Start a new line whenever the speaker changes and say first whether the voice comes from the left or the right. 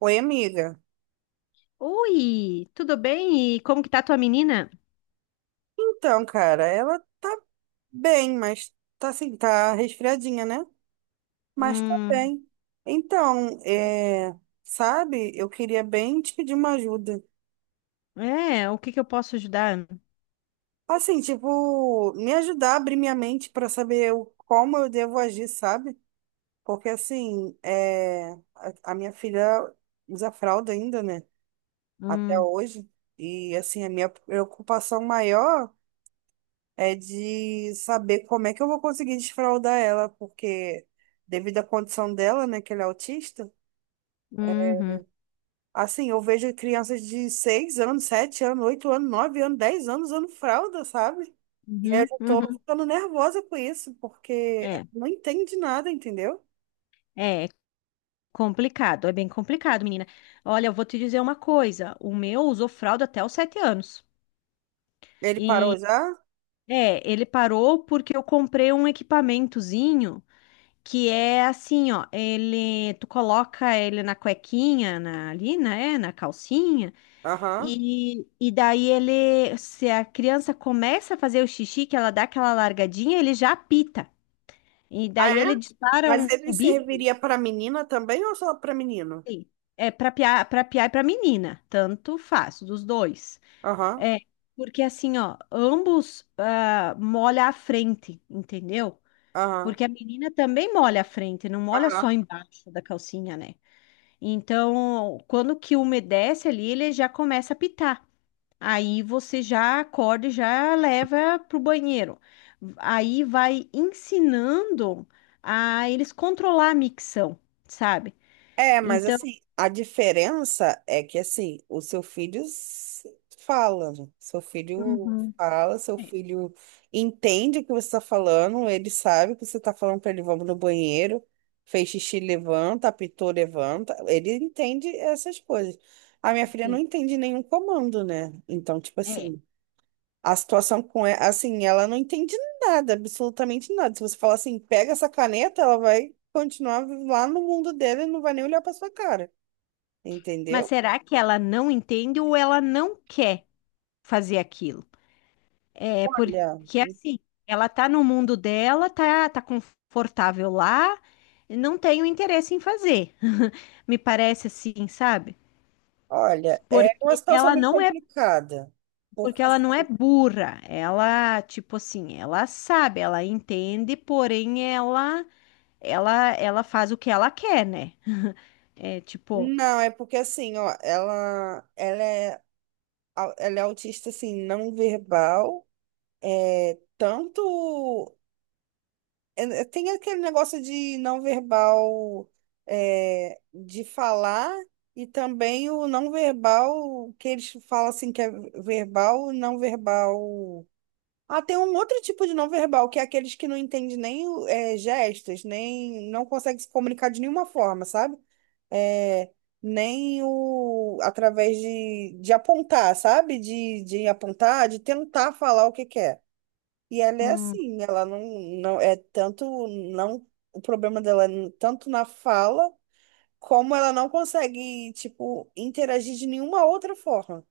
right: Oi, amiga.
left: Oi, tudo bem? E como que tá tua menina?
right: Então, cara, ela tá bem, mas tá assim, tá resfriadinha, né? Mas tá
left: Hum,
right: bem. Então, sabe, eu queria bem te pedir uma ajuda.
left: é, o que que eu posso ajudar?
right: Assim, tipo, me ajudar a abrir minha mente pra saber como eu devo agir, sabe? Porque assim, é, a minha filha usa fralda ainda, né? Até
left: Hum,
right: hoje. E assim, a minha preocupação maior é de saber como é que eu vou conseguir desfraldar ela, porque devido à condição dela, né, que ela é autista,
left: uhum,
right: assim, eu vejo crianças de 6 anos, 7 anos, 8 anos, 9 anos, 10 anos usando fralda, sabe? E aí eu
left: uhum,
right: já tô
left: uhum.
right: ficando nervosa com isso, porque
left: É,
right: não entende nada, entendeu?
left: é complicado, é bem complicado, menina. Olha, eu vou te dizer uma coisa, o meu usou fralda até os 7 anos.
right: Ele parou
left: E,
right: já?
left: é, ele parou porque eu comprei um equipamentozinho. Que é assim, ó, ele, tu coloca ele na cuequinha, na, ali, né, na calcinha,
right: Aham.
left: e daí ele, se a criança começa a fazer o xixi, que ela dá aquela largadinha, ele já apita. E
right: Ah,
left: daí
right: é?
left: ele dispara
right: Mas
left: um
right: ele
left: um bip,
right: serviria para menina também ou só para menino?
left: sim, é para piar e para menina, tanto faz, dos dois.
right: Aham,
left: É, porque assim, ó, ambos ah, molha a frente, entendeu?
right: aham,
left: Porque a menina também molha a frente, não molha só
right: aham.
left: embaixo da calcinha, né? Então, quando que umedece ali, ele já começa a pitar. Aí você já acorda e já leva para o banheiro. Aí vai ensinando a eles controlar a micção, sabe?
right: É, mas
left: Então,
right: assim, a diferença é que assim, o seu filho fala, né? Seu filho
left: uhum.
right: fala, seu
left: É.
right: filho entende o que você está falando, ele sabe que você está falando para ele, vamos no banheiro, fez xixi, levanta, apitou, levanta. Ele entende essas coisas. A minha filha não
left: Sim.
right: entende nenhum comando, né? Então, tipo
left: É.
right: assim. A situação com ela, assim, ela não entende nada, absolutamente nada. Se você falar assim, pega essa caneta, ela vai continuar lá no mundo dela e não vai nem olhar para sua cara,
left: Mas
right: entendeu?
left: será que ela não entende ou ela não quer fazer aquilo? É
right: Olha,
left: porque assim, ela tá no mundo dela, tá, tá confortável lá, e não tem o interesse em fazer. Me parece assim, sabe?
right: olha, é uma
left: Porque
right: situação
left: ela
right: meio
left: não é,
right: complicada. Porque
left: porque ela não é
right: assim,
left: burra. Ela, tipo assim, ela sabe, ela entende, porém ela faz o que ela quer, né? É tipo,
right: não, é porque assim, ó, ela é autista assim, não verbal, é tanto tem aquele negócio de não verbal, de falar, e também o não verbal, que eles falam assim que é verbal, não verbal. Ah, tem um outro tipo de não verbal, que é aqueles que não entendem nem gestos, nem não conseguem se comunicar de nenhuma forma, sabe? É, nem o através de apontar, sabe? De apontar, de tentar falar o que quer. E ela é
left: hum,
right: assim, ela não é tanto não, o problema dela é tanto na fala como ela não consegue tipo interagir de nenhuma outra forma.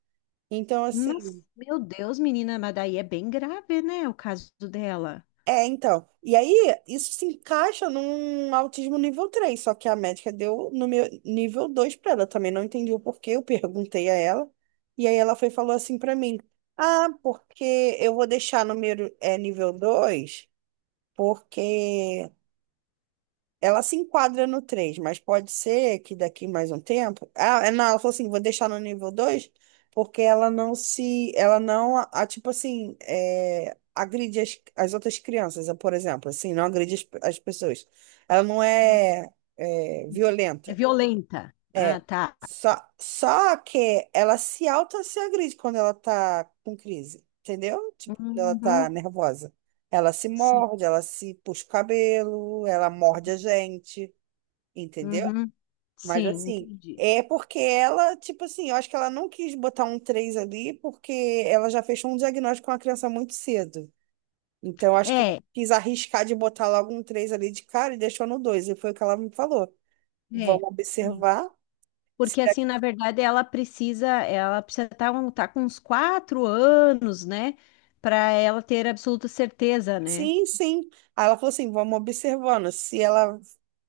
right: Então
left: mas
right: assim,
left: meu Deus, menina, mas daí é bem grave, né, o caso dela.
right: então. E aí isso se encaixa num autismo nível três, só que a médica deu no meu nível 2 para ela, eu também não entendi o porquê, eu perguntei a ela. E aí ela foi e falou assim para mim: "Ah, porque eu vou deixar no meu é nível 2 porque ela se enquadra no três, mas pode ser que daqui mais um tempo. Ah, é, não, ela falou assim: vou deixar no nível 2 porque ela não se. Ela não, tipo assim, é, agride as outras crianças, eh, por exemplo, assim, não agride as pessoas. Ela não é, é
left: É
right: violenta.
left: violenta. Ah,
right: É.
left: tá.
right: Só que ela se auto se agride quando ela tá com crise, entendeu? Tipo, quando ela tá
left: Uhum,
right: nervosa. Ela se
left: sim.
right: morde, ela se puxa o cabelo, ela morde a gente. Entendeu?
left: Uhum,
right: Mas
left: sim,
right: assim,
left: entendi.
right: é porque ela, tipo assim, eu acho que ela não quis botar um 3 ali porque ela já fechou um diagnóstico com a criança muito cedo. Então, eu acho que ela
left: É,
right: quis arriscar de botar logo um 3 ali de cara e deixou no dois. E foi o que ela me falou.
left: é.
right: Vamos observar.
left: Isso.
right: Se
left: Porque
right: da-
left: assim, na verdade, ela precisa estar com uns 4 anos, né? Para ela ter absoluta certeza, né?
right: Sim, sim. Aí ela falou assim, vamos observando. Se ela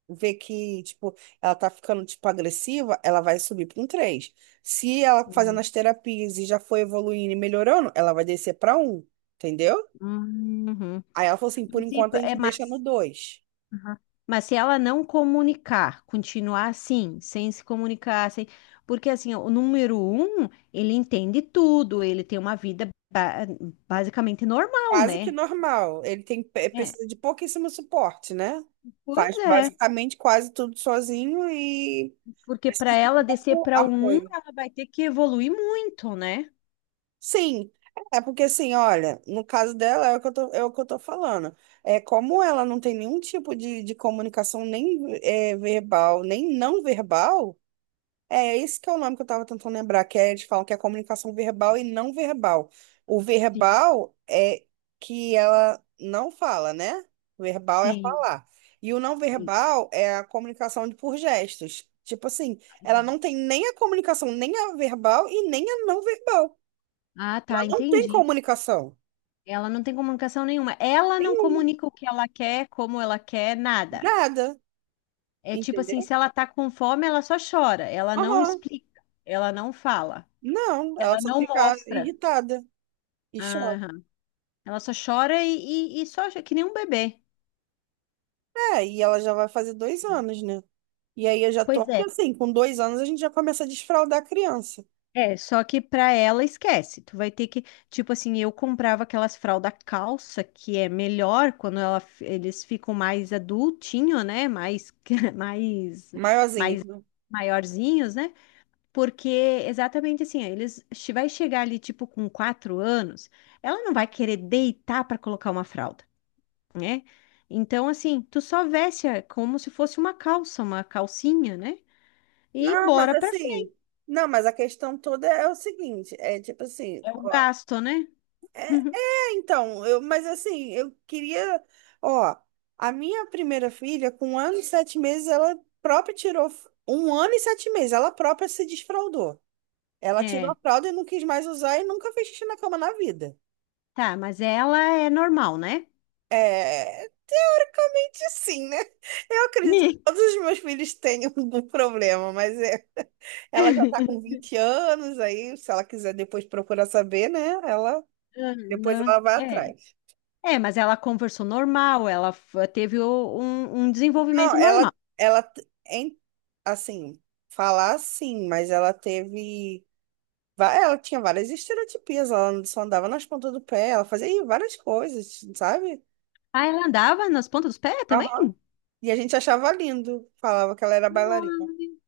right: vê que, tipo, ela tá ficando, tipo, agressiva, ela vai subir para um três. Se ela fazendo
left: Hum.
right: as terapias e já foi evoluindo e melhorando, ela vai descer para um. Entendeu?
left: Uhum.
right: Aí ela falou assim, por
left: Mas, e-
right: enquanto a
left: é,
right: gente deixa no
left: mas,
right: dois.
left: uhum, mas se ela não comunicar, continuar assim, sem se comunicar, sem, porque assim, ó, o número um, ele entende tudo, ele tem uma vida basicamente normal,
right: Quase que
left: né?
right: normal. Ele tem, eh,
left: É.
right: precisa de pouquíssimo suporte, né?
left: Pois
right: Faz
left: é,
right: basicamente quase tudo sozinho e
left: porque para
right: precisa de
left: ela descer
right: pouco
left: para um,
right: apoio.
left: ela vai ter que evoluir muito, né?
right: Sim, é porque assim, olha, no caso dela é o que eu tô, é o que eu tô falando. É como ela não tem nenhum tipo de comunicação nem eh, verbal, nem não verbal. É, esse que é o nome que eu estava tentando lembrar, que é, eles falam que é comunicação verbal e não verbal. O verbal é que ela não fala, né? Verbal é
left: Sim,
right: falar. E o não
left: isso.
right: verbal é a comunicação por gestos. Tipo assim, ela não tem nem a comunicação, nem a verbal e nem a não verbal.
left: Ah,
right: Ela
left: tá,
right: não tem
left: entendi.
right: comunicação.
left: Ela não tem comunicação nenhuma. Ela não
right: Nenhuma.
left: comunica o que ela quer, como ela quer, nada.
right: Nada.
left: É tipo assim,
right: Entendeu?
left: se ela tá com fome, ela só chora. Ela não
right: Aham.
left: explica, ela não fala,
right: Não, ela
left: ela
right: só
left: não
right: fica
left: mostra.
right: irritada e chora.
left: Aham. Ela só chora e só que nem um bebê.
right: É, e ela já vai fazer 2 anos, né? E aí eu já tô,
left: Pois é.
right: porque assim, com 2 anos a gente já começa a desfraldar a criança,
left: É, só que pra ela esquece. Tu vai ter que, tipo assim, eu comprava aquelas fralda calça que é melhor quando ela, eles ficam mais adultinho, né? Mais, mais,
right: maiorzinho,
left: mais
right: né?
left: maiorzinhos, né? Porque exatamente assim, ó, eles vai chegar ali tipo com 4 anos, ela não vai querer deitar pra colocar uma fralda, né? Então assim, tu só veste é, como se fosse uma calça, uma calcinha, né? E
right: Não, mas
left: bora pra
right: assim, não, mas a questão toda é o seguinte, é tipo assim,
left: é o
right: ó,
left: gasto, né?
right: então, eu, mas assim, eu queria, ó, a minha primeira filha, com 1 ano e 7 meses, ela própria tirou, 1 ano e 7 meses, ela própria se desfraldou. Ela tirou a
left: É.
right: fralda e não quis mais usar e nunca fez xixi na cama na vida.
left: Tá, mas ela é normal, né?
right: É, basicamente sim, né? Eu acredito que
left: Ih,
right: todos os meus filhos tenham algum problema, mas é, ela já tá com 20 anos, aí se ela quiser depois procurar saber, né? Ela depois
left: aham,
right: ela vai
left: é.
right: atrás.
left: É, mas ela conversou normal, ela teve um, um
right: Não,
left: desenvolvimento
right: ela
left: normal.
right: ela t- em- assim, falar sim, mas ela teve ela tinha várias estereotipias, ela só andava nas pontas do pé, ela fazia ih, várias coisas, sabe?
left: Ah, ela andava nas pontas dos pés também?
right: Aham. E a gente achava lindo, falava que ela era bailarina.
left: Ai,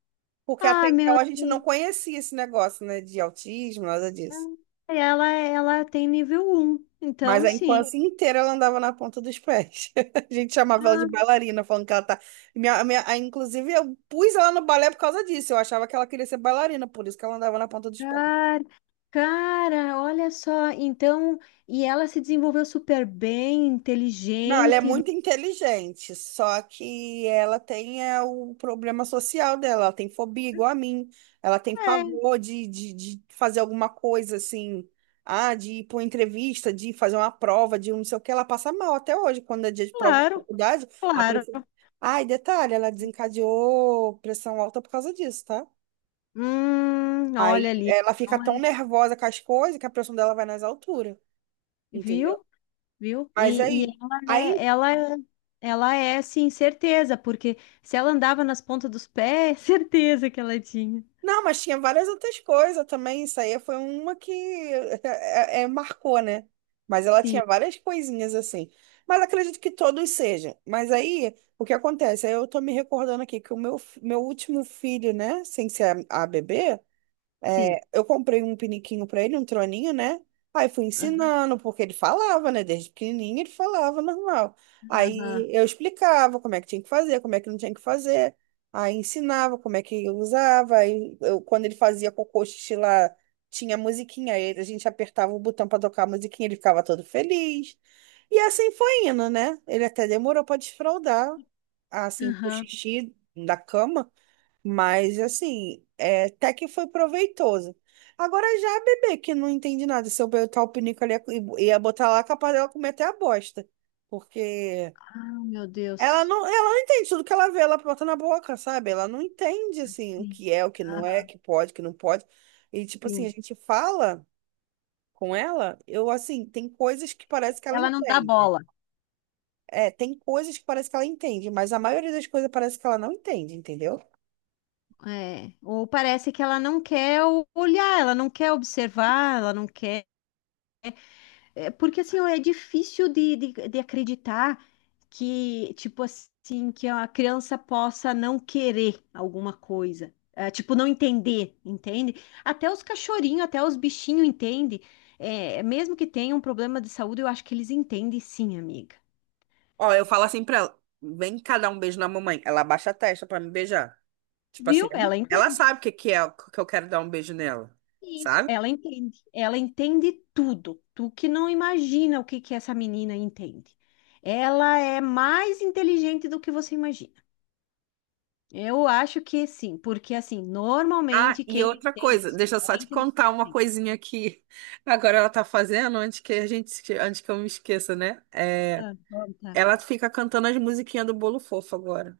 right: Porque até
left: ai,
right: então
left: meu
right: a gente não
left: Deus.
right: conhecia esse negócio, né, de autismo, nada disso.
left: Ai, ela tem nível um
right: Mas
left: então
right: a
left: sim.
right: infância inteira ela andava na ponta dos pés. A gente chamava ela de
left: Ah,
right: bailarina, falando que ela tá. Inclusive, eu pus ela no balé por causa disso. Eu achava que ela queria ser bailarina, por isso que ela andava na ponta dos pés.
left: cara, cara, olha só. Então, e ela se desenvolveu super bem,
right: Não, ela é
left: inteligente.
right: muito inteligente, só que ela tem é, o problema social dela, ela tem fobia igual a mim, ela tem
left: É,
right: pavor de fazer alguma coisa assim, ah, de ir para uma entrevista, de fazer uma prova, de um não sei o que, ela passa mal até hoje, quando é dia de prova de
left: claro,
right: faculdade, a
left: claro.
right: pressão. Ai, detalhe, ela desencadeou pressão alta por causa disso, tá?
left: Olha
right: Aí
left: ali,
right: ela fica
left: então
right: tão
left: é-
right: nervosa com as coisas que a pressão dela vai nas alturas, entendeu?
left: viu? Viu?
right: Mas
left: E
right: aí.
left: ela é,
right: Aí
left: ela é, ela é, sim, certeza, porque se ela andava nas pontas dos pés, certeza que ela tinha.
right: não, mas tinha várias outras coisas também. Isso aí foi uma que é, é, marcou, né? Mas ela
left: Sim,
right: tinha várias coisinhas assim. Mas acredito que todos sejam. Mas aí, o que acontece? Aí eu tô me recordando aqui que o meu, meu último filho, né? Sem ser a bebê, é,
left: sim.
right: eu comprei um piniquinho pra ele, um troninho, né? Aí fui ensinando, porque ele falava, né? Desde pequenininho ele falava normal.
left: Aham,
right: Aí eu explicava como é que tinha que fazer, como é que não tinha que fazer. Aí ensinava como é que usava. Aí eu, quando ele fazia cocô, xixi lá, tinha musiquinha. Aí a gente apertava o botão pra tocar a musiquinha, ele ficava todo feliz. E assim foi indo, né? Ele até demorou pra desfraldar, assim, pro
left: aham.
right: xixi da cama. Mas assim, é, até que foi proveitoso. Agora já a bebê, que não entende nada, se eu botar o pinico ali, e ia botar lá, capaz dela comer até a bosta. Porque
left: Ah, meu Deus.
right: ela não entende tudo que ela vê, ela bota na boca, sabe? Ela não entende, assim, o
left: Assim.
right: que é, o que não é, o
left: Aham,
right: que pode, o que não pode. E, tipo assim,
left: sim.
right: a gente fala com ela, eu, assim, tem coisas que parece que ela
left: Ela não dá
right: entende.
left: bola.
right: É, tem coisas que parece que ela entende, mas a maioria das coisas parece que ela não entende, entendeu?
left: É. Ou parece que ela não quer olhar, ela não quer observar, ela não quer. É porque assim, ó, é difícil de acreditar que, tipo assim, que a criança possa não querer alguma coisa. É, tipo, não entender, entende? Até os cachorrinhos, até os bichinhos entendem. É, mesmo que tenham um problema de saúde, eu acho que eles entendem sim, amiga.
right: Ó, eu falo assim pra ela, vem cá dar um beijo na mamãe. Ela abaixa a testa pra me beijar. Tipo assim,
left: Viu? Ela
right: ela
left: entende
right: sabe que é que eu quero dar um beijo nela,
left: isso,
right: sabe?
left: ela entende. Ela entende tudo. Tu que não imagina o que que essa menina entende. Ela é mais inteligente do que você imagina. Eu acho que sim, porque assim,
right: Ah,
left: normalmente
right: e
left: quem
right: outra
left: tem
right: coisa,
left: isso
right: deixa eu só
left: é
right: te
left: inteligente.
right: contar uma coisinha que agora ela tá fazendo, antes que a gente, antes que eu me esqueça, né? É,
left: Ah, bom, tá.
right: ela fica cantando as musiquinhas do Bolo Fofo agora.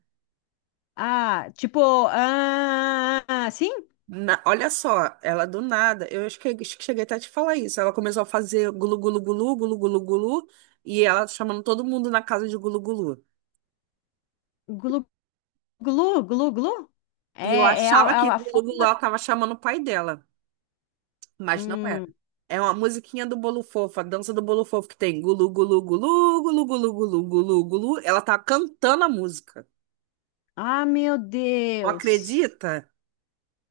left: Ah, tipo, ah, ah, sim,
right: Olha só, ela do nada, eu acho que cheguei até a te falar isso. Ela começou a fazer gulu gulu gulu, gulu gulu gulu, e ela chamando todo mundo na casa de gulu gulu.
left: glu, glu, glu, glu.
right: E eu
left: É, é, a,
right: achava que
left: a
right: gulu gulu
left: forma.
right: ela tava chamando o pai dela. Mas não era.
left: Hum.
right: É uma musiquinha do Bolo Fofo, a dança do Bolo Fofo que tem gulu, gulu, gulu, gulu, gulu, gulu, gulu, gulu. Ela tá cantando a música.
left: Ah, meu
right: Não
left: Deus.
right: acredita?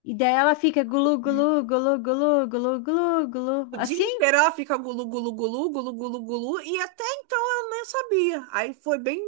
left: E daí ela fica glu, glu, glu, glu, glu, glu, glu.
right: O dia
left: Assim?
right: inteiro ela fica gulu, gulu, gulu, gulu, gulu, gulu, e até então eu nem sabia. Aí foi bem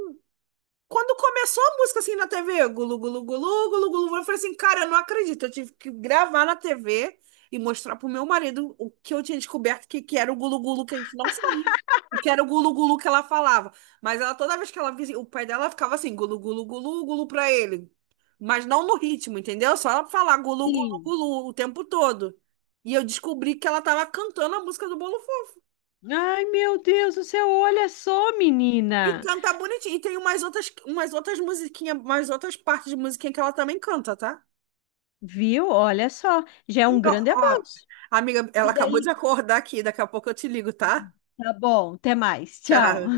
right: quando começou a música assim na TV, gulu, gulu, gulu, gulu, gulu, eu falei assim, cara, eu não acredito. Eu tive que gravar na TV e mostrar pro meu marido o que eu tinha descoberto, que era o gulu, gulu, que a gente não sabia. O que era o gulu, gulu que ela falava. Mas ela, toda vez que ela via, o pai dela ficava assim, gulu, gulu, gulu, gulu pra ele. Mas não no ritmo, entendeu? Só ela falar gulu, gulu,
left: Sim.
right: gulu o tempo todo. E eu descobri que ela tava cantando a música do Bolo.
left: Ai, meu Deus do céu, olha só,
right: E
left: menina.
right: canta bonitinho. E tem umas outras musiquinhas, umas outras partes de musiquinha que ela também canta, tá?
left: Viu? Olha só, já é um
right: Então,
left: grande
right: ó,
left: avanço.
right: amiga, ela
left: E
right: acabou de
left: daí
right: acordar aqui. Daqui a pouco eu te ligo, tá?
left: tá bom, até mais. Tchau.
right: Tchau.